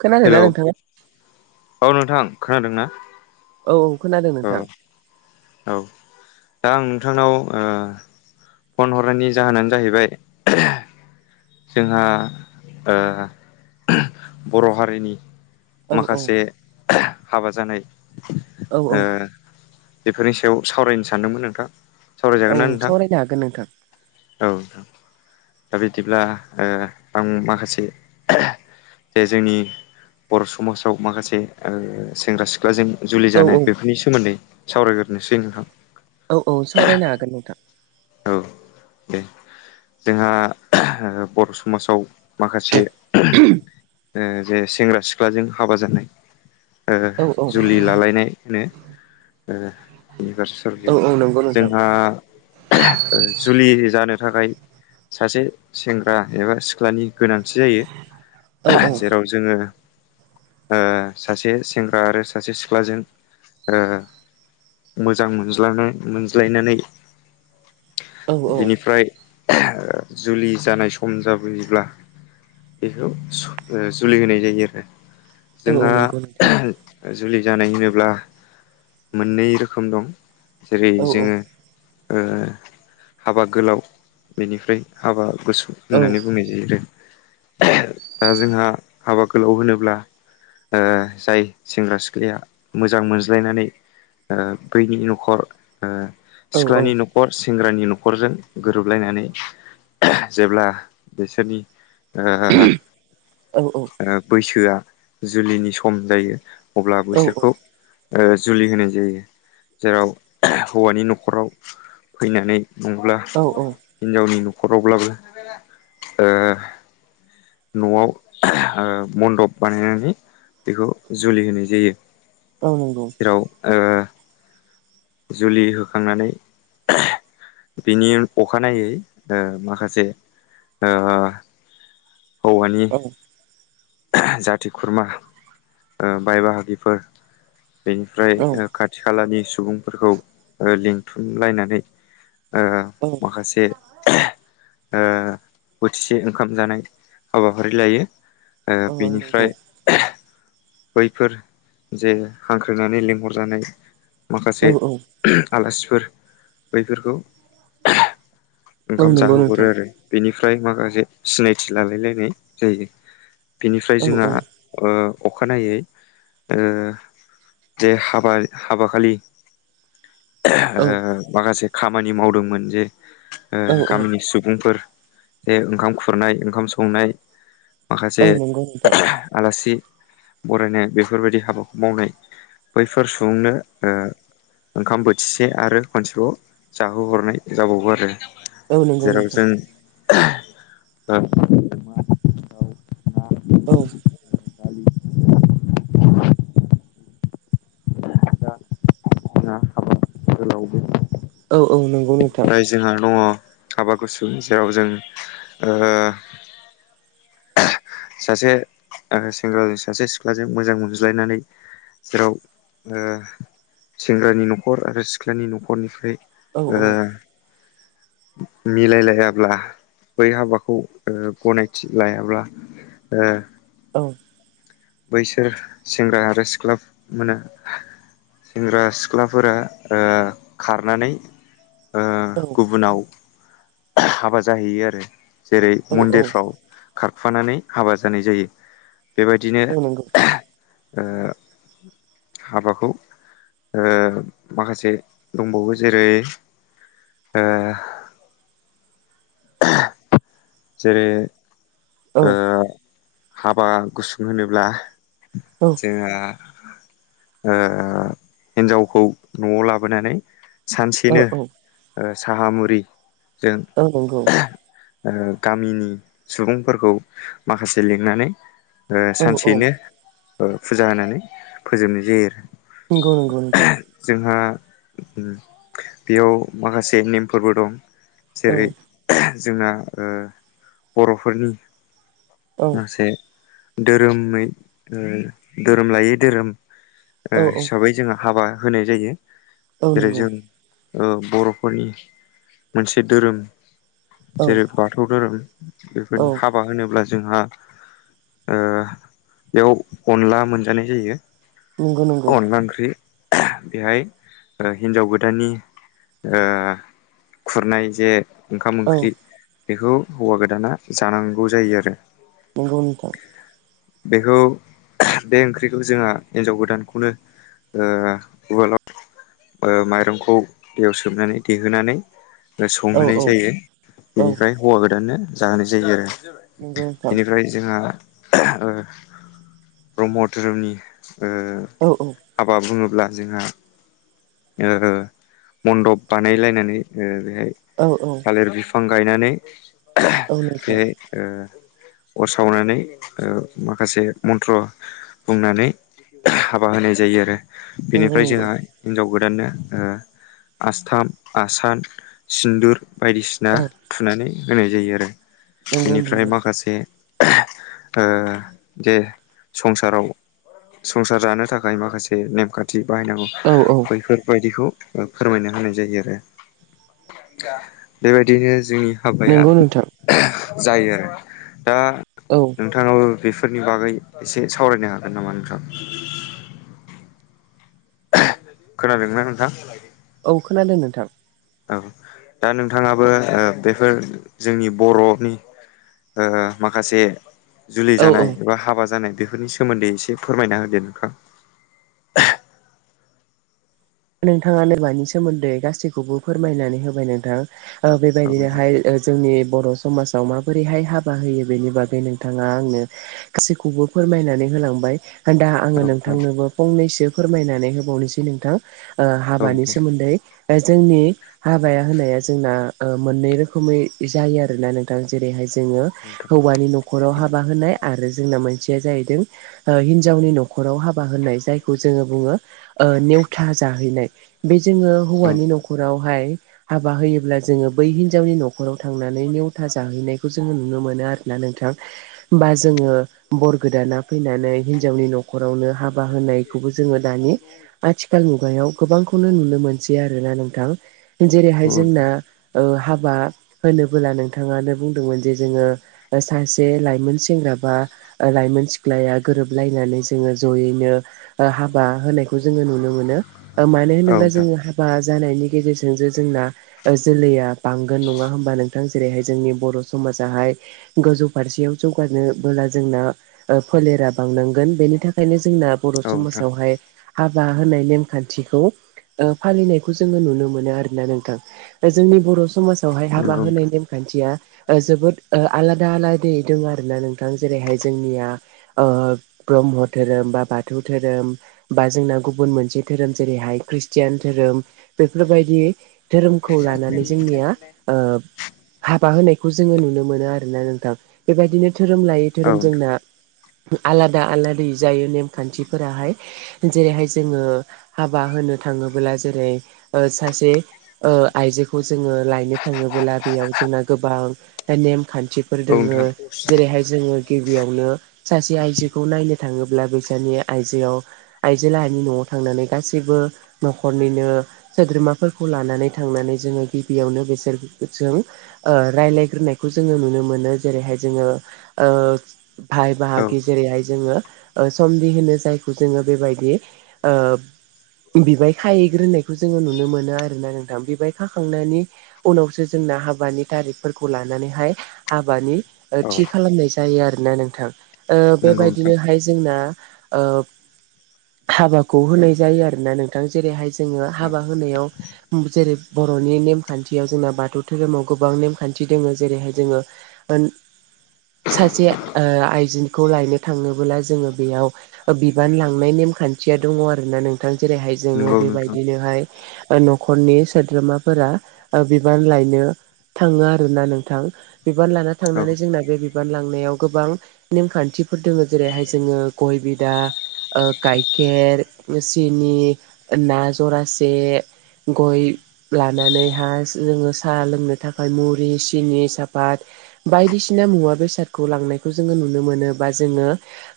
खोनादोंना हेलौ नोंथाङा - औ नोंथां खोनादों ना? औ औ खोनादों नोंथां। औ दा आं नोंथांनाव फन हरनायनि जाहोनानो जाहैबाय जोंहा ओ बर' हारिनि औ औ माखासे हाबा जानाय औ बेफोरनि सायाव सावरायनो सानदोंमोन नोंथां। औ सावरायजागोन ना नोंथां? सावरायनो हागोन नोंथां - औ - औ दा बिदिब्ला ओ आं माखासे। जे जोंनि बर' समाजाव माखासे सेंग्रा सिख्लाजों जुलि औ जानाय औ बेफोरनि सोमोन्दै सावरायग्रोनोसै नोंथां। औ औ सावरायनो हागोन नोंथां। औ दे। जोंहा बर' समाजाव माखासे जे सेंग्रा सिख्लाजों हाबा जानाय। औ जुलि लालायनाय होनो। औ औ नंगौ नोंथां जोंहा जुलि जानो थाखाय सासे सेंग्रा एबा सिख्लानि गोनांथि औ औ जायो। जेराव जोङो सासे सेंग्रा आरो सासे सिख्लाजों मोजां मोनज्लानाय मोनज्लायनानै औ औ बिनिफ्राय [unintelligible] जुलि जानाय सम जाबोयोब्ला बेखौ सु जुलि होनाय जायो आरो औ जोंहा नंगौ नोंथां [unintelligible] जुलि जानाय होनोब्ला मोननै रोखोम दं जेरै औ औ जोङो हाबा ओ गोलाव बेनिफ्राय हाबा गुसु औ होननानै बुंनाय जायो आरो [unintelligible] दा जोंहा हाबा गोलाव होनोब्ला ओ जाय सेंग्रा सिख्लाया मोजां मोनज्लायनानै ओ बैनि न'खर ओ औ औ सिख्लानि न'खर से सेंग्रानि न'खरजों गोरोबलायनानै [unintelligible] जेब्ला बिसोरनि ओ औ ओ बैसोआ जुलिनि सम जायो अब्ला बिसोरखौ ओ जुलि होनाय जायो जेराव [unintelligible] हौवानि न'खराव फैनानै नङाब्ला औ हिनजावनि न खरावब्लाबो ओ न'आव [unintelligible] ओ मन्दप बानायनानै बेखौ जुलि होनाय जायो औ नोंगौ जेराव ओ जुलि होखांनानै [unintelligible] बिनि अखानायै ओ माखासे ओ हौवानि औ [unintelligible] जाथि खुरमा ओ बाय बाहागिफोर बेनिफ्राय औ खाथि खालानि सुबुंफोरखौ ओ लिंथुमलायनानै ओ माखासे [unintelligible] ओ बोथिसे ओंखाम जानाय हाबाफारि लायो ओ औ बिनिफ्राय नंगौ [unintelligible] बैफोर जे हांख्रायनानै लिंहरजानाय माखासे [unintelligible] आलासिफोर बैफोरखौ [unintelligible] ओंखाम जाहोहरो नोंथां आरो बेनिफ्राय माखासे सिनायथि लालायलायनाय जायो बिनिफ्राय औ जोंहा ओ अखानायै ओ जे हाबा हाबा खालि [unintelligible] ओ औ माखासे खामानि मावदोंमोन जे ओ औ गामिनि सुबुंफोर बेे ओंखाम खुरनाय ओंखाम संनाय माखासे औ नंगौ नोंथां [unintelligible] आलासि बरायनाय बेफोरबायदि हाबाखौ मावनाय बैफोर सुबुंनो ओ ओंखाम बोथिसे आरो खनसेबाव जाहोहरनाय जाबावो आरो। औ नोंगौ जेराव नोंथां जों [unintelligible] औ दालि भाजा जोंहा [unintelligible] औ औ नों नै जोंहा दङ हाबा गुसु जेराव जों ओ सासे आरो सेंग्राजों सासे सिख्लाजों मोजां मोनज्लायनानै जेराव ओ सेंग्रानि न'खर आरो सिख्लानि न'खरनिफ्राय औ ओ औ। मिलायलायाब्ला बै हाबाखौ गनायथि लायाब्ला ओ औ। बैसोर सेंग्रा आरो सिख्ला मोनो सेंग्रा सिख्लाफोरा ओ खारनानै ओ औ गुबुनाव [unintelligible] हाबा जाहैयो आरो जेरै औ मन्दिरफ्राव खारफानानै हाबा जानाय जायो बेबायदिनो औ नंगौ [unintelligible] ओ हाबाखौ ओ माखासे दंबावो जेरै ए जेरै औ ओ हाबा गुसुं होनोब्ला औ जोंहा ओ हिन्जावखौ न'आव लाबोनानै औ सानसेनो औ ओ साहा मुरिजों औ नंगौ एह ओ गामिनि सुबुंफोरखौ माखासे लिंनानै ओ औ औ सानसेनो ओ फुजा होनानै फोजोबनाय जायो आरो नोंंगौ नोंगौ नोंथां जोंहा बेयाव माखासे नेमफोरबो दं औ जेरै एह जोंना ओ बर'फोरनि औ माखासे धोरोमै मम धोरोम लायै धोरोम ओ औ औ हिसाबै जोङो हाबा होनाय जायो औ जेरै नंगौ जों ओ बर'फोरनि मोनसे धोरोम औ जेरै बाथौ धोरोम औ बेफोरनि हाबा होनोब्ला जोंहा ओ बेयाव अनला मोनजानाय जायो नंगौ नंगौ अनला ओंख्रि ओह बेहाय ओ हिनजाव गोदाननि ओ खुरनाय जे ओंखाम औ ओंख्रि बेखौ हौवा गोदाना जानांगौ जायो आरो नोंगौ नोंथां बेखौ ओह बे ओंख्रिखौ जोंहा हिन्जाव गोदानखौनो ओ उवालाव ओ माइरंखौ दैयाव सोमनानै दैेहोनानै औ औ संहोनाय जायो औ बेनिफ्राय हौवा गोदाननो जाहोनाय जायो आरो नंगौ नोंथां बेनिफ्राय जोंहा ओह ओ ब्रह्म धोरोमनि औ हाबा बुङो अब्ला जोंहा ओहो मन्दब बानायलायनानै ओ बेहाय औ औ थालिर बिफां गायनानै ओह औ नोंथां बेहाय ओ अर सावनानै ओ माखासे मन्थ्र' बुंनानै ओह हाबा होनाय जायो आरो नंगौ बेनिफ्राय नंगौ जोंहा हिनजाव गोद [unintelligible] ओ आस्थाम आसान सिन्दुर बायदिसिना औ नानै होनाय जायो आरो नंगौ बेनिफ्राय नंगौ माखासे ओह ओ जे संसाराव संसार जानो थाखाय माखासे नेमखान्थि बाहायनांगौ औ औ बैफोरबायदिखौ ओ फोरमायना होनाय जायो आरो बेबायदिनो जोंनि हाबाया नंगौ नोंथां ओह जायो आरो दा औ नोंथाङाबो बेफ फोरनि बागै एसे सावरायनो हागोन नामा नोंथाङा? ओह खोनादोंना नोंथां? औ खोनादों नोंथां औ दा नोंथाङाबो ओ बेफोर जोंनि बर'नि ओ माखासे जुलि औ औ जानाय बा हाबा जानाय बेफोरनि सोमोन्दै एसे फोरमायना होदो नोंथां ओह नोंथाङाानोबानि सोमोन्दै गासैखौबो फोरमायनानै होबाय नोंथां ओ औ नोंथां बेबायदिनोहाय ओ जोंनि बर' समाजाव माबोरैहाय हाबा होयो बेनि बागै नोंथाङा आंनो गासैखौबो फोरमायनानै होलांबाय होन दा औ आङो नोंथां नोंथांनोबो फंनैसो फोरमायनानै होबावनोसै नोंथां ओ औ हाबानि नोंथां सोमोन्दै जोंनि हाबाया होनाया जोंना मोननै रोखोमै जायो आरोना नोंथां जेरैहाय जोङो हौवानि न'खराव हाबा होनाय आरो जोंना मोनसेया जाहैदों ओ हिन्जावनि न'खराव हाबा होननाय जायखौ जोङो बुङो नेव था जाहैनाय बे जोङो औ नोंथां हौवानि न'खरावहाय हाबा होयोब्ला जोङो बै हिनजावनि नि न'खराव थांनानै नेवथा जाहैनायखौ जोङो नुनो मोनो आरोना नोंथां होनबा जोङो बर गोदाना फैनानै हिनजावनि न'खरावनो हाबा होनायखौबो जोङो दानि आथिखाल खाल मुगायाव गोबांखौनो नुनो मोनसै आरोोना नोंथां जेरैहाय जोंना हा बा होनोबोला नोंथाङानो बुंदोंमोन जे जोङो सासे लाइमोन सेंग्रा बा ओ लाइमोन सिख्लाया गोरोबलायनानै जोङो जयैनो हाबा होनायखौ जोङो नुनो मोनो मानो औ होनोब्ला नोंथां जोङो हाबा जानायनि गेजेरजों जे जोंना जोलैया बांगोन नङा हबा नोंथां जेरैहाय जोंनि बर' समाजाहाय गोजौ फारसेयाव जौगानोबोला जों ओ फोलेरा बांनांगोन बेनि थाखायनो जोंना बर' औ नोंथां समाजावहाय हाबा होनाय नेमखान्थिखौ ओ फालिनायखौ जोङो नुनो मोनो आरोना नोंथां जोंनि बर' समाज वहाय हाबा नंगौ होनाय नोंथां नेमखान्थिया जोबोद आलादा आलादै दङ आरोना नोंथां जेरैहाय जोंनिया ब्रह्म धोरोम बा बाथौ धोरोम बा जोंना गुबुन मोनसे धोरोम जेरैहाय खृष्टियान धोरोम बेफोरबायदि धोरोमखौ लानानै जोंनिया ओ हाबा होनायखौ जोङो नुनो मोनो आरोना नोंथां बेबायदिनो धोरोम लायै धोरोम औ जोंना आलादा आलाद जायो नेमखान्थिफोराहाय जेरैहाय जोङो हाबा होनो थाङोब्ला जेरै सासे ओ आइजोखौ जोङो लायनो थाङोब बेयाव जोंना गोबां नेम खान्थि न्थिफोर दोङो नोंथां औ नोंथां जेरैहाय जोङो बियावनो सासे आइजोखौ नायनो थाङोब्ला बैसानि आइजोआव आइजो लाहानि नि न'आव थांनानै गासैबो न'खरनिनो सोद्रोमाफोरखौ लानानै थांनानै जोङो गि बियावनो बेसोर जों रायज्लायग्रोनायखौ जोङो नुनो मोनो जेरैहाय जोङो ओ भाय औ बाहागि जेरैहाय जोङो ओ समदि होनो जायखौ जोङो बेबायदि ओ बिबाय खाहैग्रोनायखौ जोङो नुनो मोनो आरोना नोंथां बिबाय खाखांनायनि उनावसो जों जोंना हाबानि थारिखफोरखौ लानानैहाय हाबानि ओ औ थि खालामनाय जायो आरोना नोंथां ओ नंगौ नोंथां बेबायदिनोहाय जोंना ओ [inaudible] हाबाखौ होनाय जायो आरो ना नोंथां जेरैहाय जोङो औ हाबा होनायाव जेरै बर'नि नेम खान्थियाव जोंना बाथौ धोरोमाव गोबां नेमखान्थि दोङो जेरैहाय जोङो सासे ओ आइजोनखौ लायनो थाङनोबोला जोङो बेयाव बिबान लांनाय नेमखान थिया दङ आरो ना नोंथां जेरैहाय जोङो नंगौ नोंथां बेबायदिनोहाय ओ न'खरनि सोद्रोमाफोरा ओ बिबान लायनो थाङो आरोना नोंथां बिबान लाना औ थांनानै जोंना बे बिबान लांनायाव गोबां नेमखान्थि फोर दोङो जेरैहाय जोङ गय बिदा गाय खेर सिनि ओ ना जरासे गयब लानानै हा जोङो साहा लोंनो थाखाय मुरि सिनि सापात बायदिसिना मुवा बेसादखौ लांनायखौ जोङो नुनो मोनोबा जोङो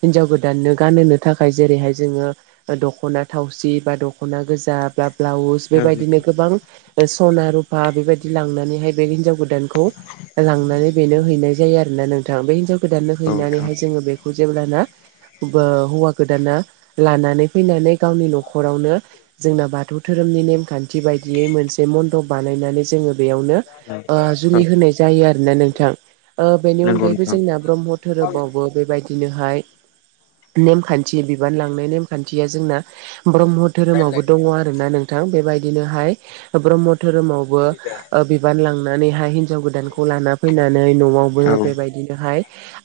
हिनजाव गोदाननो गान नो थाखाय जेरैाय जो ओ दखना थावसि बा दखना गोजा बा ब्लाउस औ नोंथां बेबायदिनो गोबां ओस सना रुफा बेबायदि लांनानैहाय बे हिनजाव गोदानखौ लांनानै बेनो हैनाय जायो आरोना नों थां बे हिनजाव गोदाननो औ नोंथां हैनानैहाय जोङो बेखौ जेब्लाना हौवा गोदाना लानानै फैनानै गावनि न'खरावनो जोंना बाथौ धोरोमनि नेमखान्थि बायदियै मोनसे मन्दब बानायनानै जोङो बेयावनो ओ औ जुलि औ होनाय जायो आरोना नोंथां ओ बेनि नंगौ अनगायैबो नोंथां जोंना ब्रह्म धोरोमावबो बेबायदिनोहाय नेमखान्थि बिबान लांनाय नेमखान्थिया जोंना ब्रह्म धोरोमावबो दङ आरोना नों नोंथां बेबायदिनोहाय ब्रह्म धोरोमावबो ओ बिबान लांनानैहाय हिनजाव गोदानखौ लाना फैनानै न'आवबो औ बेबायदिनोहाय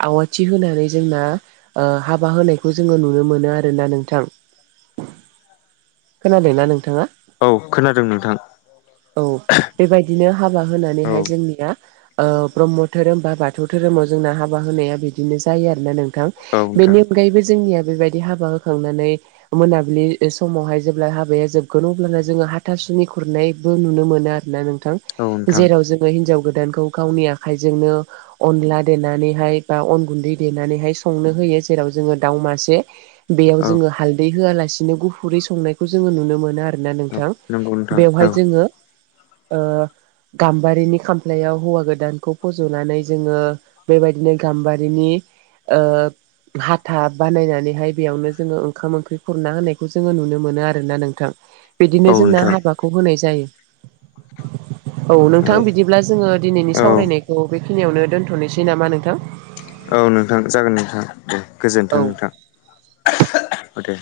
आवथि होनानै जोंना ओ हाब हाबा होनायखौ जोङो नुनो मोनो आरोना नोंथां खोनादोंना नोंथाङा औ खोनादों नोंथां औ बेबायदिनो हाबा औ होनानैहाय जोंनिया ओ ब्रह्म धोरोम बा बाथौ धोरोम माव जोंना हाबा होनाया बिदिनो जायो आरोना नोंथां औ नोंथां बेनि अनगायैबो जोंनिया बेबायदि हाबा हो होखांनानै मोनाबिलि समावहाय जेब्ला हाबाया जोबगोन अब्लाना जोङो हाथासुनि खुरनाय बो नुनो मोन आरोना नोंथ औ नोंथां जेराव जोङो हिनजाव गोदानखौ गावनि आखजोंनो अन अनला देनानैहाय बा अन गुन्दै देनानैहाय संनो होयो जेराव जोङो दाउ मासे बेयाव औ औ जोङो हालदै होआलासिनो गुफुरै संनायखौ जोङो नुनो मोनो आरो ना नोंथां नंगौ नोंथां औ बेवहाय जोङो ओ गाम्बारिनि खामफ्लायाव हौवा गोदानखौ फज'नानै जोङो बेबायदिनो गाम्बारिनि ओ हाथा बानायनानैहाय बेयावनो जोङो ओंखाम ओंख्रि खुरना होनायखौ जोङो नुनो मोनो आरोना नोंथां बिदिनो औ जोंना नोंथां हाबाखौ होनाय जायो [inaudible] औ नोंथां बिदिब्ला जोङो दिनैनि औ सावरायनायखौ बेखिनियावनो दोनथ'नोसै नामा नोंथां औ औ नोंथां जागोन नोंथां दे गोजोन्थों औ। नोंथां औ दे